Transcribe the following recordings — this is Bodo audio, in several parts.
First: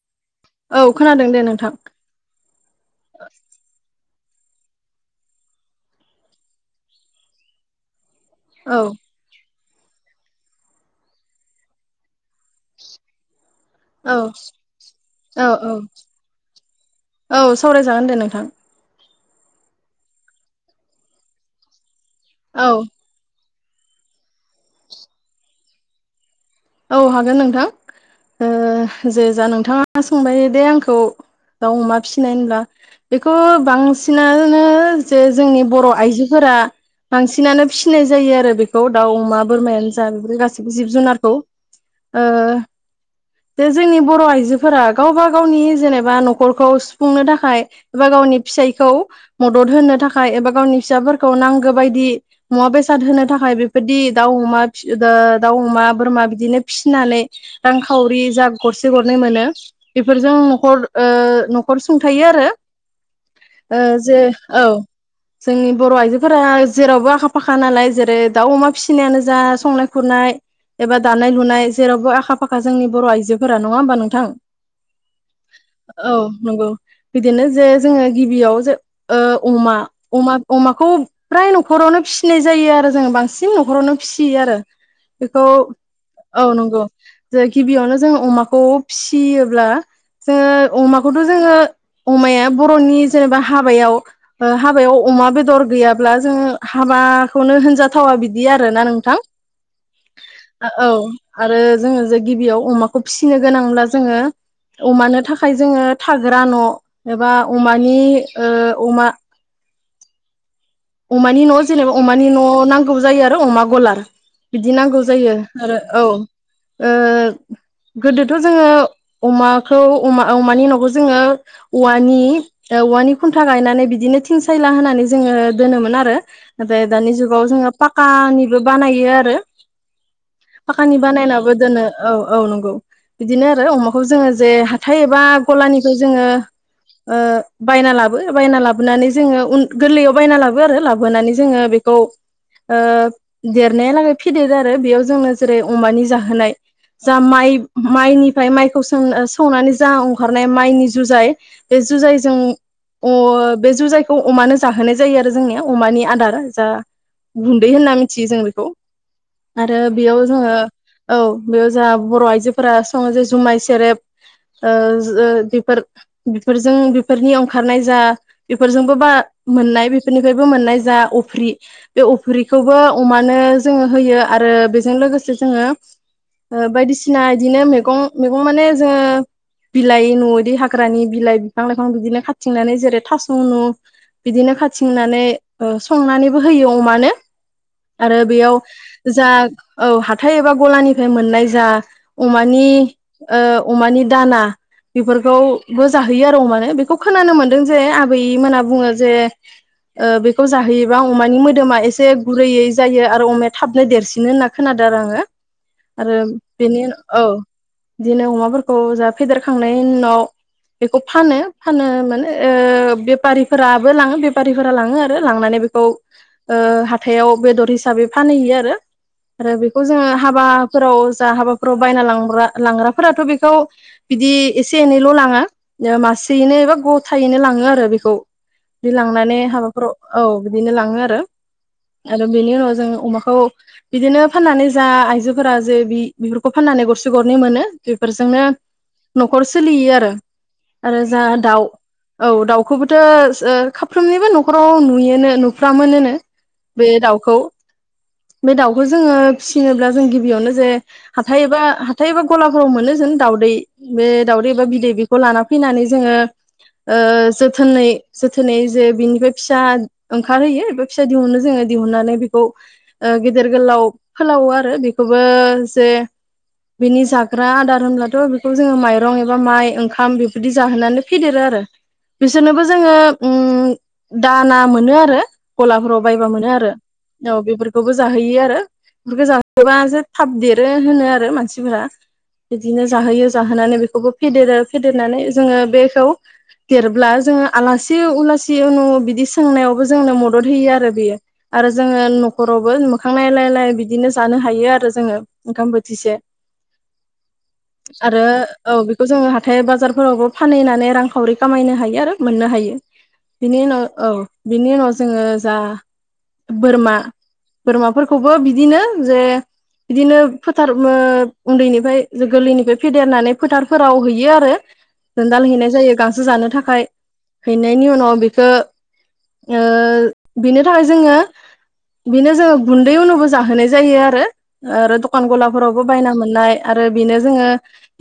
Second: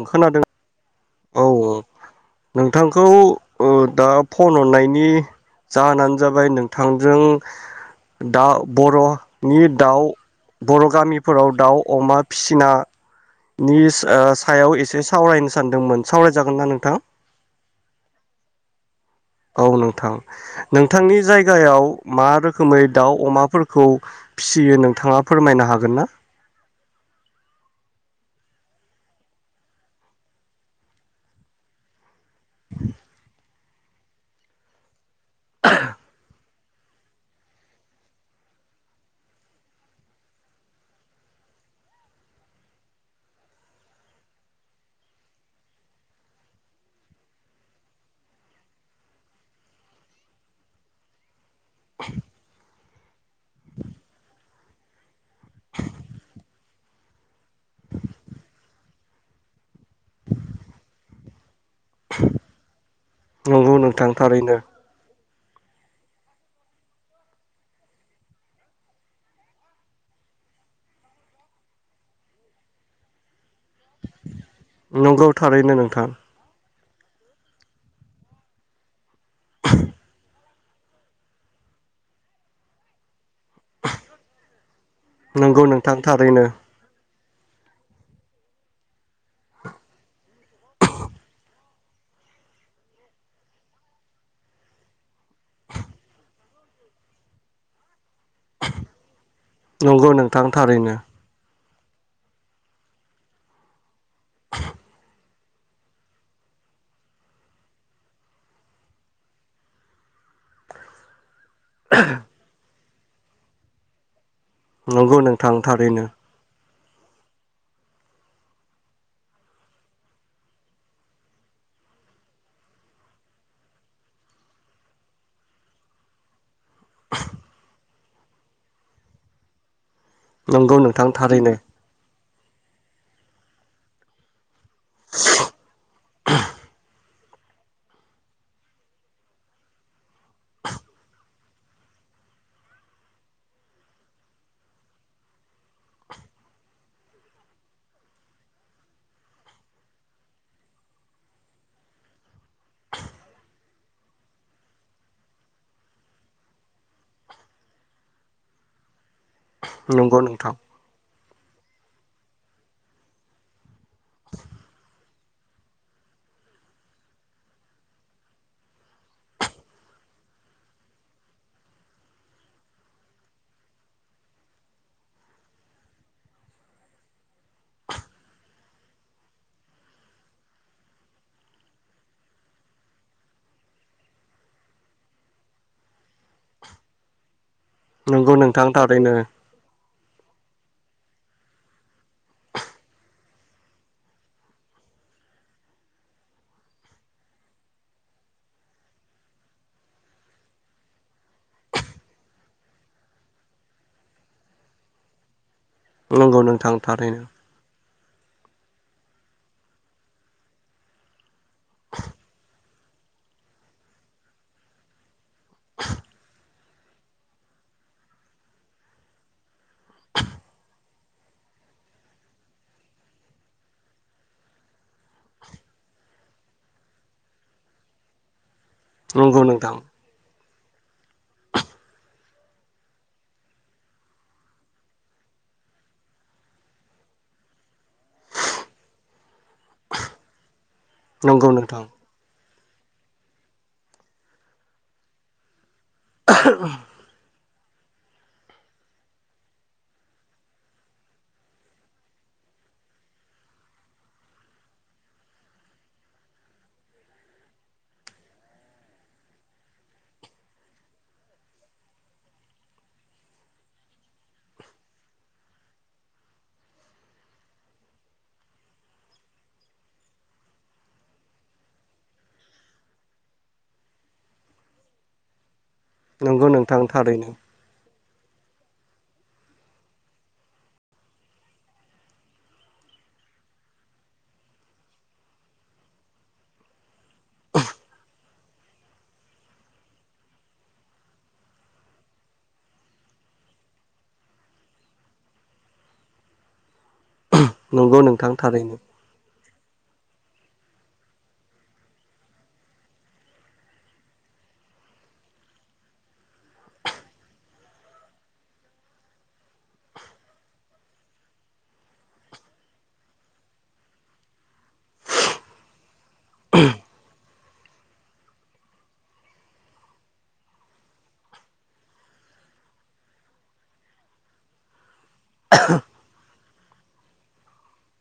ओं खोनादों। औ खोनादों दे औ नोंथां औ नोंथांखौ ओ दा फन हरनायनि जाहोनानो जाबाय नोंथांजों दा औ बर'नि दाउ बर' गामिफोराव दाउ अमा फिसिना निस औ ओ सायाव एसे औ सावरायनो सानदोंमोन। सावरायजागोन ना नोंथां [inaudible] औ सावरायजागोन दे नोंथां। औ नोंथां नोंथांनि जायगायाव मा औ रोखोमै दाउ अमाफोरख खौ फिसियो नोंथाङा फोरमायनो हागोन ना? औ हागोन नोंथां। ओ जे जा नोंथाङा सोंबाय दे आंखौ दाउ अमा फिसिनाय होनबा बेखौ बांसिनानो जे जोंनि बर' आइजोफोरा बांसिनानो फिसिनाय जायो आरो बेखौ दाउ, अमा, बोरमायानो जा बेफोर गाससिबो जिब जुनारखौ। ओ जे जोंनि बर' आइजोफोरा गावबा गावनि जेनेबा न'खरखौ सुफुंनो थाखाय एबा गावनि फिसायखौ मदद होनो थाखाय एबा गावनि फिसाफोरखौ नांग गो बायदि मुवा बेस बेसाद होनो थाखाय बेफोरदि दाउ अमाि फिओ दाउ अमा बोरमा बिदिनो फिनानै रांखावरि जा गरसे गरनै मोनो बेफोरजों न'खर ओ खर सुंथायो आरो नंगौ ओ नोंथां जे थारैनो औ जोंनि बर' आइजोफोरा जेरावबो आखा फाखा नालाय जेरै दाउ अमा फिसिनायानो जा संनाय खुरनाय एबा दानाय लुनाय जेरावबो आखा फाखा जोंनि बर' आइजोफोरानो नङा होमबा नोंथां नंगौ थारैनो नोंथां औ नंगौ बिदिनो जे जोङो गिबियाव जो ओ अमा अमाखौ फ्राय न'खरावनो फिसिनाय जायो आरो जोङो बांसिन [unintelligible] न'खरावनो फिसियो आरो बेखौ औ थांथारैनो नंगौ जे गिबियावनो जों अमाखौ फिसियोब्ला जोङो अमाखौथ' जोङो अमाया बर'नि जेनेबा हाबायाव ओ हाबायाव अमा बेदर गैयाब्ला जों हाबाखौनो होनजा थावा बिदि आरोना नोंथां नंगौ नोंथां ओ औ थारैनो आरो जोङो जे गिबियाव अमाखौ फिसिनो गोनांब्ला जोङो अमानो था खाय जोङो थाग्रा न' एबा अमानि ओ अमा अमा नि न' जेनो अमानि न' नां गौ जायो आरो अमा गलार बिदि नांगौ नंगौ जायो नोंथां आरो औ ओ थारैनो गोदोथ' जोङो अमाखौ अमा अमानि न'खौ जोङो औवानि ओ औवानि खुन्था गायनानै बिदिनो थिं सायला होनानै जोङो दोनोमोन आरो नाथाय दानि जुगाव जोङो पाक खानिबो बानायो आरो नंगौ पाखानि नोंथां बानायनाबो थारैनो दोनो औ औ नंगौ बिदिनो आरो अमाखौ जोङो जे हा थाइ एबा गलानिफाय जोङो ओ बायना लाबो बायना लाबोनानै जोङो उन गोरलैयाव बायना लाबो गौ आरो लाबोनानै जोङो बेखौ ओ देरनायालागै फेदेरो आरो बेयाव जोंनो जेरै अमानि जाहोनाय जा माइ माइनिफ्राय माइखौ सौ ओ सौनानै जावखारनाय माइनि जुजाय बे जुजाइजों अ बे जुजाइखौ अमानो जाहोनाय जायो आ रो जोंनिया अमानि आदार जा गुन्दै होनना मिथियो जों बेखौ आरो नंगौ बेयाव नोंथां जोङो औ बेयाव जा बर' आइजोफोरा सङो जे जुमाय सेरेब ओ ओ बेफोर बेफोरजों बेफोरनि ओंखारनाय जा बेफोरजोंबो बा मोननाय फैरनिफ्रायबो मोननाय जा अफ्रि बे अफ्रिखौबो अमानो जोङो होयो आरो बेजों लोगोसे जोङो ओ बायदिसिना इदिनो मैगं मैगं माने जोङो बिलाइ न' बिदि हाग्रानि बिलाइ बिफां लाइफां बिदिनो खाथिंनानै जेरै थास' नु बिदिनो खा थिंनानै ओ संनानैबो होयो अमानो आरो नंगौ बेयाव नोंथां थारैनो जा औ हा थाइ एबा गलानिफाय मोननाय जा अमानि ओ अमानि दाना बेफोरखौबो जाहोयो आरो अमानो बेखौ खोनानो मोनदों जे आबैमोनहा बुङो जे ओ बेखौ जाहोयोबा अमानि मोदोमा एसे गुरैयै जायो आरो अमाया थाबनो देरसिनो होनना खोनादों आरो आङो आरो नंगौ नोंथां बेनि उन थारैनो औ बिदिनो अमाफोरखौ जा फेदेरखांनायनि उनाव बेखौ फानो फानो माने ओ बेफारिफोराबो लाङो बे फारिफोरा लाङो लांनानै बेखौ ओ हाथायाव बेदर हिसाबै फानहैयो आरो आरो बेखौ जोङो हाबाफोराव जा हाबाफोराव बायना लांग्रा लांग्राफोराथ' बेखौ बिदि एसे एनैल' लाङा ओ मासेयैनो एबा गथायैनो लाङो आरो बेखौ मानि नंगौ नोंथां हाबाफोराव औ बिदिनो लाङो आरो आरो बेनि उनाव जों अमाखौ बिदिनो फाननानै जा आइजोफोरा जे बि बेफोरखौ फाननानै गरसे गरनै मोनो बेफोरजोंनो न'खर सोलियो आरो आरो जा नंगौ दाउ नोंथां औ दाउ खुबौथ'अ खा साफ्रोमनिबो न'खराव नुयोनो नु फ्रा मोनोनो बे दाउखौ। बे दाउखौ जोङो फिसिनोब्ला जों गिबियावनो जे हाथाय एबा हाथाय एबा गलाफोराव मोनो जों दाउदै बे दाउदै एबा बिदै बेखौ लाना फैनानै जोङो जोथोनै जोथोनै जे बिनिफ्राय फिसा ओंखारहोयो एबा फिसा दिहुनो जोङो दिहुननानै बेखौ ओ गेदेर गोलाव फोलावो आरो बेखौबो जे बिनि जाग्रा आदार होनब्लाथ' बेखौ जोङो माइरं एबा माइ ओंखाम बेफोरदि जाहोनानै फेदेरो आरो बिसोरनोबो जोङो उ दाना मोनो आरो गलाफोराव बायबा मोनो नंगौ आरो नोंथां थारैनो औ बेफोरखौबो जों जाहोयो आरो बेखौ जाहोबा जे थाब देरो होनो आरो मानसिफोरा बिदिनो जाहोयो जाहोनानै बेखौबो फेदेरो फेदेरनानै जोड़ो बेखौ देरब्ला जोड़ो आलासि-उलासि उनु बिदि सोंनायावबो जोंनो मदद होयो आरो बेयो आरो जोङो न'खरावबो मोखां नायलायलाय बिदिनो जानो हायो आरो जोङो ओंखाम बोथिसे नंगौ आरो नोंथां औ थारैनो बेखौ जोङो हाथाय बाजार फोरावबो फानहैनानै रांखावरि खामायनो हायो आरो मोननो हायो। बिनि उनाव औ बिनि उनाव जोङो जा बोरमा-बोरमाफोरखौबो बिदिनो जे बिदिनो फोथार ओ उन्दैनिफ्राय गोरलैनिफ्राय फेदेरनानै फोथारफोराव हैयो आरो जोनदाल हैनाय जायो गां सो जानो थाखाय। हैनायनि उनाव बेखौ ओ बिनो थाखाय जोङो बेनो जोङो गुन्दै उनावबो जाहोनाय जायो आरो आरो दखान गलाफोरावबो बायना मोननाय आरो बेनो जोङो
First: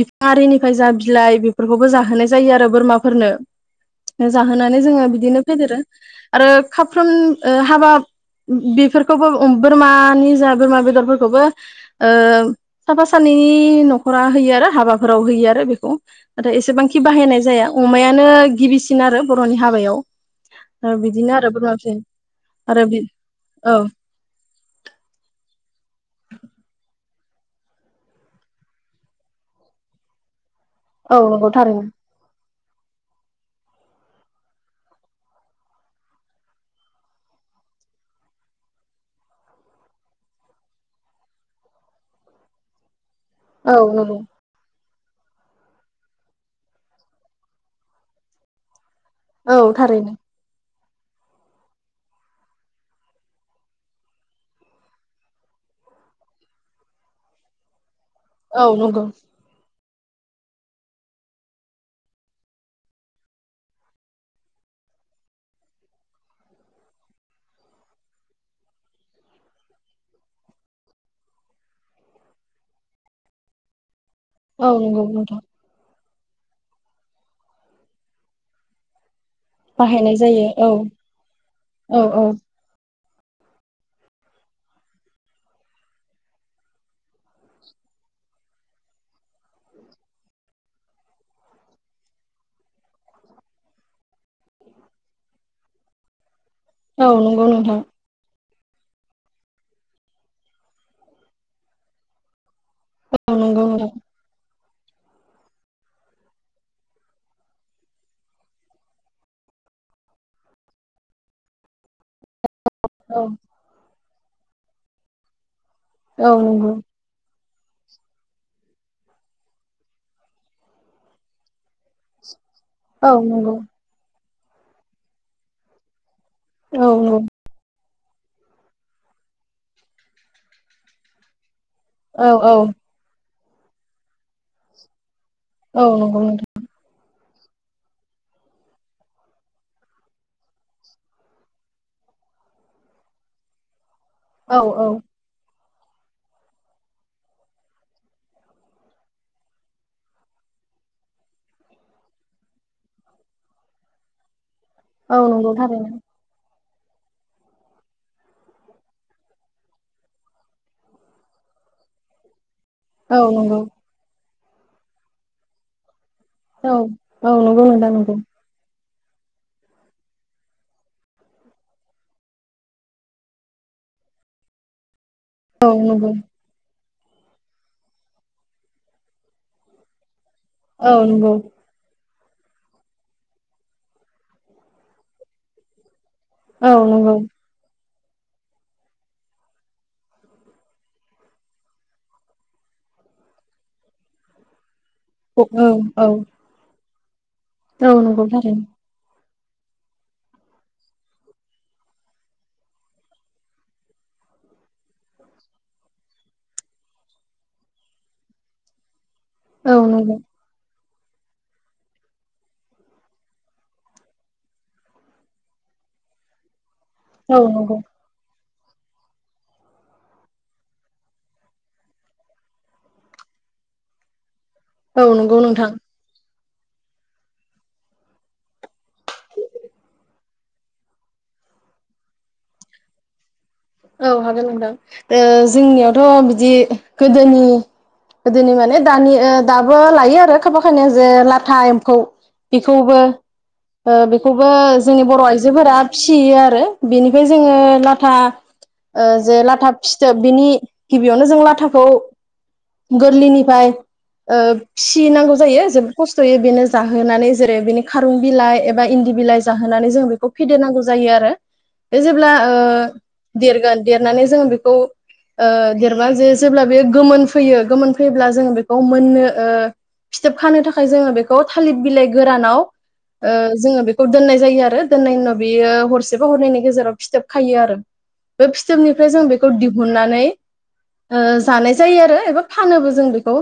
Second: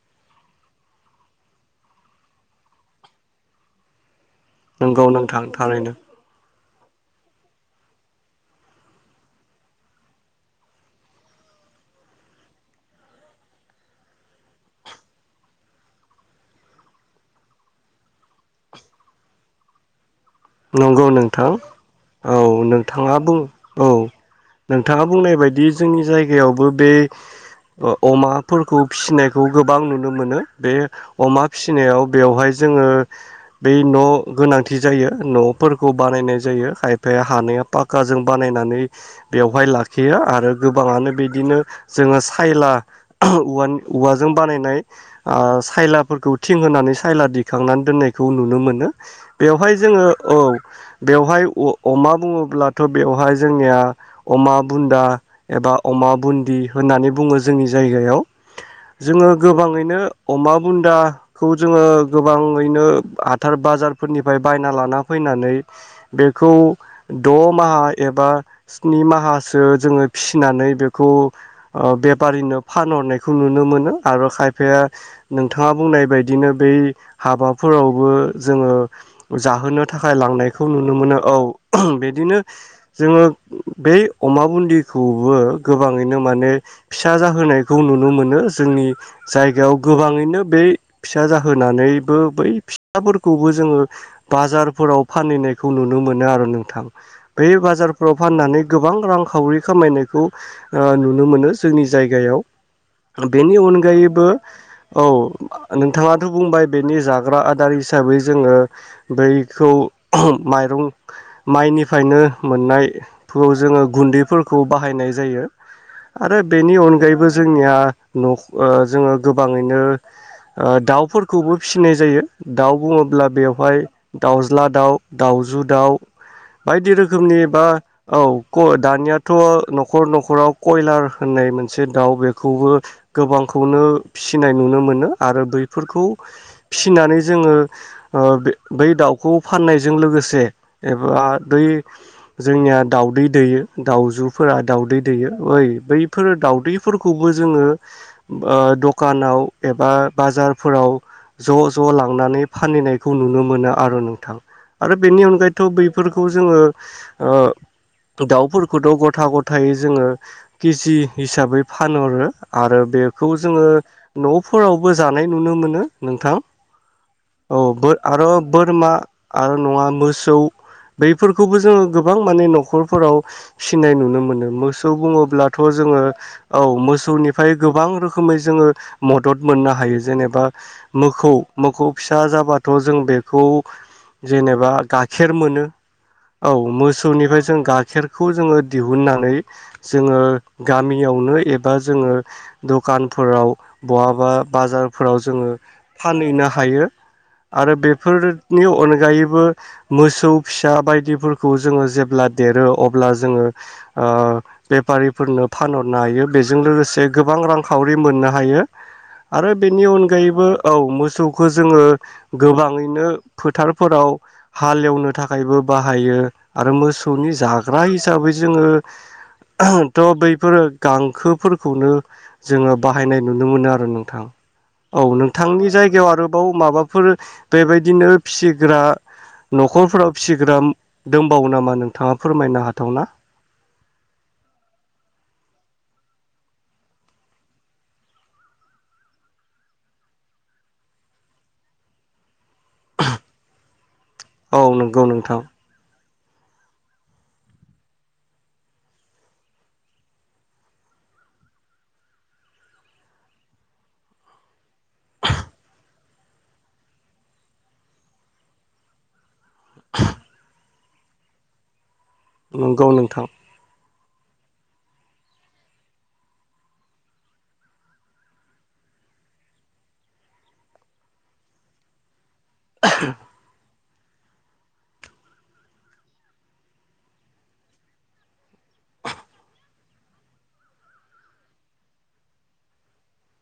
बिफां आरिनिफ्राय जा बिलाइ बेफोरखौबो जाहोनाय जायो आरो बोरमाफोरनो। जाहोनानै जोङो नंगौ नो नोंथां फेदेरो थारैनो आरो खाफ्रोम हाबा बेफोरखौबो बोरमानि जा बोरमा बेदरफोरखौबो ओ साफा सानैनि न'खरा होयो आरो हाबाफोराव होयो आरो बेखौ नाथाय एसेबांखि बाहायनाय जाया अमायानो गिबिसिन आरो बर'नि हाबायाव। ओ नंगौ बिदिनो आरो नोंथां बोरमा फिसिनाय औ आरो बि नोंथाङा बुं औ नोंथाङा बुंनाय बायदि जोंनि जाय गायावबो बे अमाफोरखौ फिसिनायखौ गोबां नुनो मोनो। बे औ अमा नंगौ थारैनो फिसिनायाव बेवहाय जोङो बै न' गोनांथि जायो न'फोरखौ बानायनाय जायो खायफाया हानाया पाक्काजों बानायनानै बेवहाय लाखियो आरो गोबाङानो बिदिनो जोङो सायला औ नंगौ औवा-औवाजों बानायनाय अ सायलाफोरखौ थिं होनानै सायला दिखांनानै दोननायखौ नुनो मोनो। औ जोङो थारैनो औ बेवहाय अमा बुङोब्लाथ' बेवहाय जोंनिया अमा बुन्दा एबा अमा बुन्दि होननानै बुङो जोंनि जायगायाव औ नंगौ जोङो गोबाङैनो नो अमा बुानदाखौ जोङो गोबाङैनो हाथार -बाजार फोरनिफ्राय बायना लाना फैनानै बेखौ द' माहा एबा स्नि माहासो जोङो फिसिनानै बेखौ बेफारिनो फानहरनायखौ नुनो मोनो। आरो औ खायफाया नंगौ नोंथां नोंथाङा बुंनाय बायदि बिदिनो बै हाबाफोरावबो जोङो जाहोनो थाखाय बाहायनाय जायो लांनायखौ औ नुनो मोनो औ औ औ बिदिनो जोङो बै अमा बुनदिखौबो गोबाङैनो माने फिसा जाहोनायखौ नुनो मोनो जोंनि जायगायाव गोबाङैनो बे फिसा जाहोनानैबो बै फिसाफोरखौबो जोङो बाजारफोराव फानहोयनाय खौ नुनो मोनो आरो नों थां औ नंगौ बे नोंथां बाजारफ्राव फाननानै गोबां रांखावरि खामायनायखौ ओ नुनो मोनो जोंनि जायगायाव औ बेनि नंगौ नोंथां उनगायैबो औ नोंथाङाथ' बुंबाय बेनि जाग्रा आदार हिसाबै जोङो बैखौ माइरं माइनिफ्रायनो मोननाय औ फु जोङो गुन्दै फोरखौ बाहायनाय जायो औ आरो नंगौ बेनि अनगायैबो जोंनिया न' ओ जोङो गोबाङैनो ओ दाउफोरखौबो फिसिनाय जायो दाउ औ बुङोब्ला नंगौ बेवहाय दाउज्ला दाउ दाउजु दाउ औ बायदि नंगौ रोखोमनि बा औ खु दानियाथ' न'खर न'खराव कयलार होननाय मोन मोनसे दाउ औ औ बेखौबो गोबां खौनो फिसिनाय नुनो मोनो आरो औ बैफोरखौ नंगौ नोंथां फिनानै जोङो बै दाउखौ फाननायजों लोगोसे एबा बे जोंनिया दाउदै दैयो औ दाउजुफोरा औ दाउदै दैयो ओइ बैफोर दाउदैफोरखौबो जोङो ओ दखानाव एबा बाजारफोराव ज' ज' लांनानै फानहैनायखौ नुनो मोनो मोना आरो नोंथां। आरो औ बेनि नंगौ अनगायैथ' थारैनो बैफोरखौ जोङो ओ दाउफोरखौथ' ग'था ग'थायै जोङो केजि हिसाबै फानहरो। आरो औ बेखौ नंगौ जोङो न'फोरावबो जानाय नुनो मोनो। नोंथां औ औ नंगौ नोंथां नं आरो बोरमा आरो नङा मोसौ बैफोरखौबो जोङो गोबां माने न'खरफोराव फिसिनाय नुनो मोनो। मोसौ बुङो ब्ला औ थ' जोङो नंगौ औ मोस सौनिफ्राय गोबां रोखोमै जोङो मदद मोननो हायो जेने बा औ मोखौ नंगौ मोखौ फिसा जाबा थ' जों बेखौ जेनेबा गाखेर मोनो। औ मोसौनिफ्राय जों गाखेर खौ जोङो दिहुननानै जोङो गामियावनो एबा जोङो द'खानफोराव बहाबा बाजार फोराव जोङो औ औ फानहैनो हायो। आरो औ नंगौ बेफोरनि थारैनो अनगायै बो मोसौ फिसा बायदिफोरखौ जोङो जेब्ला देरो अब्ला जोङो ओ बेफारिफोरनो फानहरनो हायो बेजों लोगोसे गोबां रांखावरि मोननो हायो। आरो औ बेनि नंगौ अनगायैबो औ मोस सौखो जोङो गोबाङैनो फोथारफोराव हालेवनो थाखायबो बाहायो आरो मोसौनि औ नंगौ जाग्रा हिसाबै जोङो [unintelligible] थ' बैफोरो गांखोफोरखौनो जोङो बाहायनाय नुनो मोनो आरो नोंथां। औ नंगौ नोंथांनि नोंथां जायगायाव आरो औ माबा फोर बेबायदिनो फिसिग्रा न'खरफोराव फिसिग्रा दंबावो नामा नोंथाङा फोरमायनो हाथावना? औ हागोन नोंथां ओ जोंनियावथ' बिदि गोदोनि गोदोनि माने दानि ओ दाबो लायो आरो खाफा खानिया जे लाथा एम्फौ बेखौबो ओ बेखौबो औ नंगौ जोंनि बर' नोंथां आइजोफोरा फिसियो आरो। बेनिफ्राय जोङो लाथा ओ जे लाथा फिथोब बिनि गिबियावनो जों लाथाखौ गोरलैनिफ्राय ओ फिसिनांगौ जायो जोबोद खस्थ'यै बेनो जाहोनानै जेरै बेनि खारुन बिलाइ एबा इन्दि बिलाइ जाहोनानै जों बेखौ फेदेरनांगौ जायो आरो। बे जेब्ला नंगौ नोंथां ओ देरनानै जोङो बेखौ ओ देरना जे जेब्ला बे गोमोन फैयो गोमोन फैयोब्ला जोङो बेखौ मोननो ओ फिथोब खानो थाखाय जोङो बेखौ थालिर बिलाइ गोरानाव ओ जोङो बेखौ खौ दोननाय जायो आरो दोननायनि उनाव बियो हरसेबा हरननायनि गेजेराव फिथोब खायो आरो बे फिथोबनिफ्राय जों बेखौ दिहुननानै ओ जानाय जायो आरो एबा फानोबो जों बेखौ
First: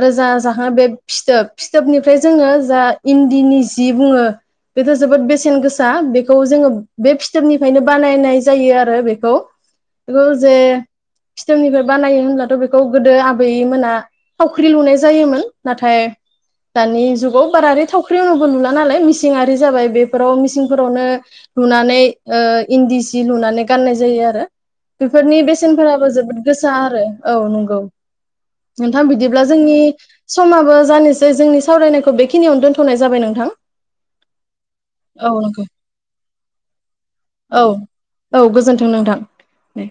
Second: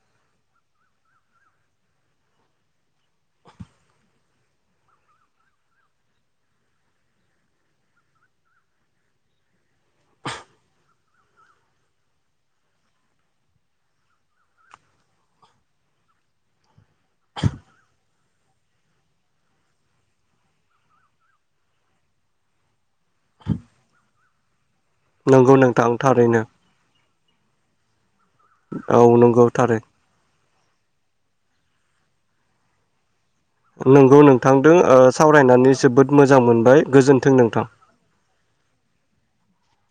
आरो जा जाहाङो बे फिथोब फिथोबनिफ्राय जोङो जा इन्दिनि जि बुङो बेथ' जोबोद बेसेन गोसा बेखौ जोङो बे फिथोबनिफ्रायनो बानायनाय जायो आरो बे खौ जे फिथोबनिफ्राय बानायो होनब्लाथ' बेखौ गोदो आबैमोना थावख्रि लुनाय जायोमोन नाथाय दानि जुगाव बारा [unintelligible] [unintelligible] लुला नालाय मिसिंआारि जाबाय बेफोराव मिसिंफोरावनो लुनानै ओ इन्दि जि जि लुनानै गाननाय दै आरो बेफोरनि नंगौ नोंथां बेसेनफोराबो जोबोद थारैनो गोसा आरो औ नंगौ। औ नोंथां बिदिब्ला नंगौ जोंनि थारै समाबो जानोसै जोंनि सावरायनायखौ बेखिनियावनो दोनथ'नाय जाबाय नों नंगौ नोंगौ नोंथांदों नंगौ सावरायनानै जोबोद मोजां मोजां मोनबाय गोजोन्थों औ नोंथां औ गोजोन्थों नोंथां। नै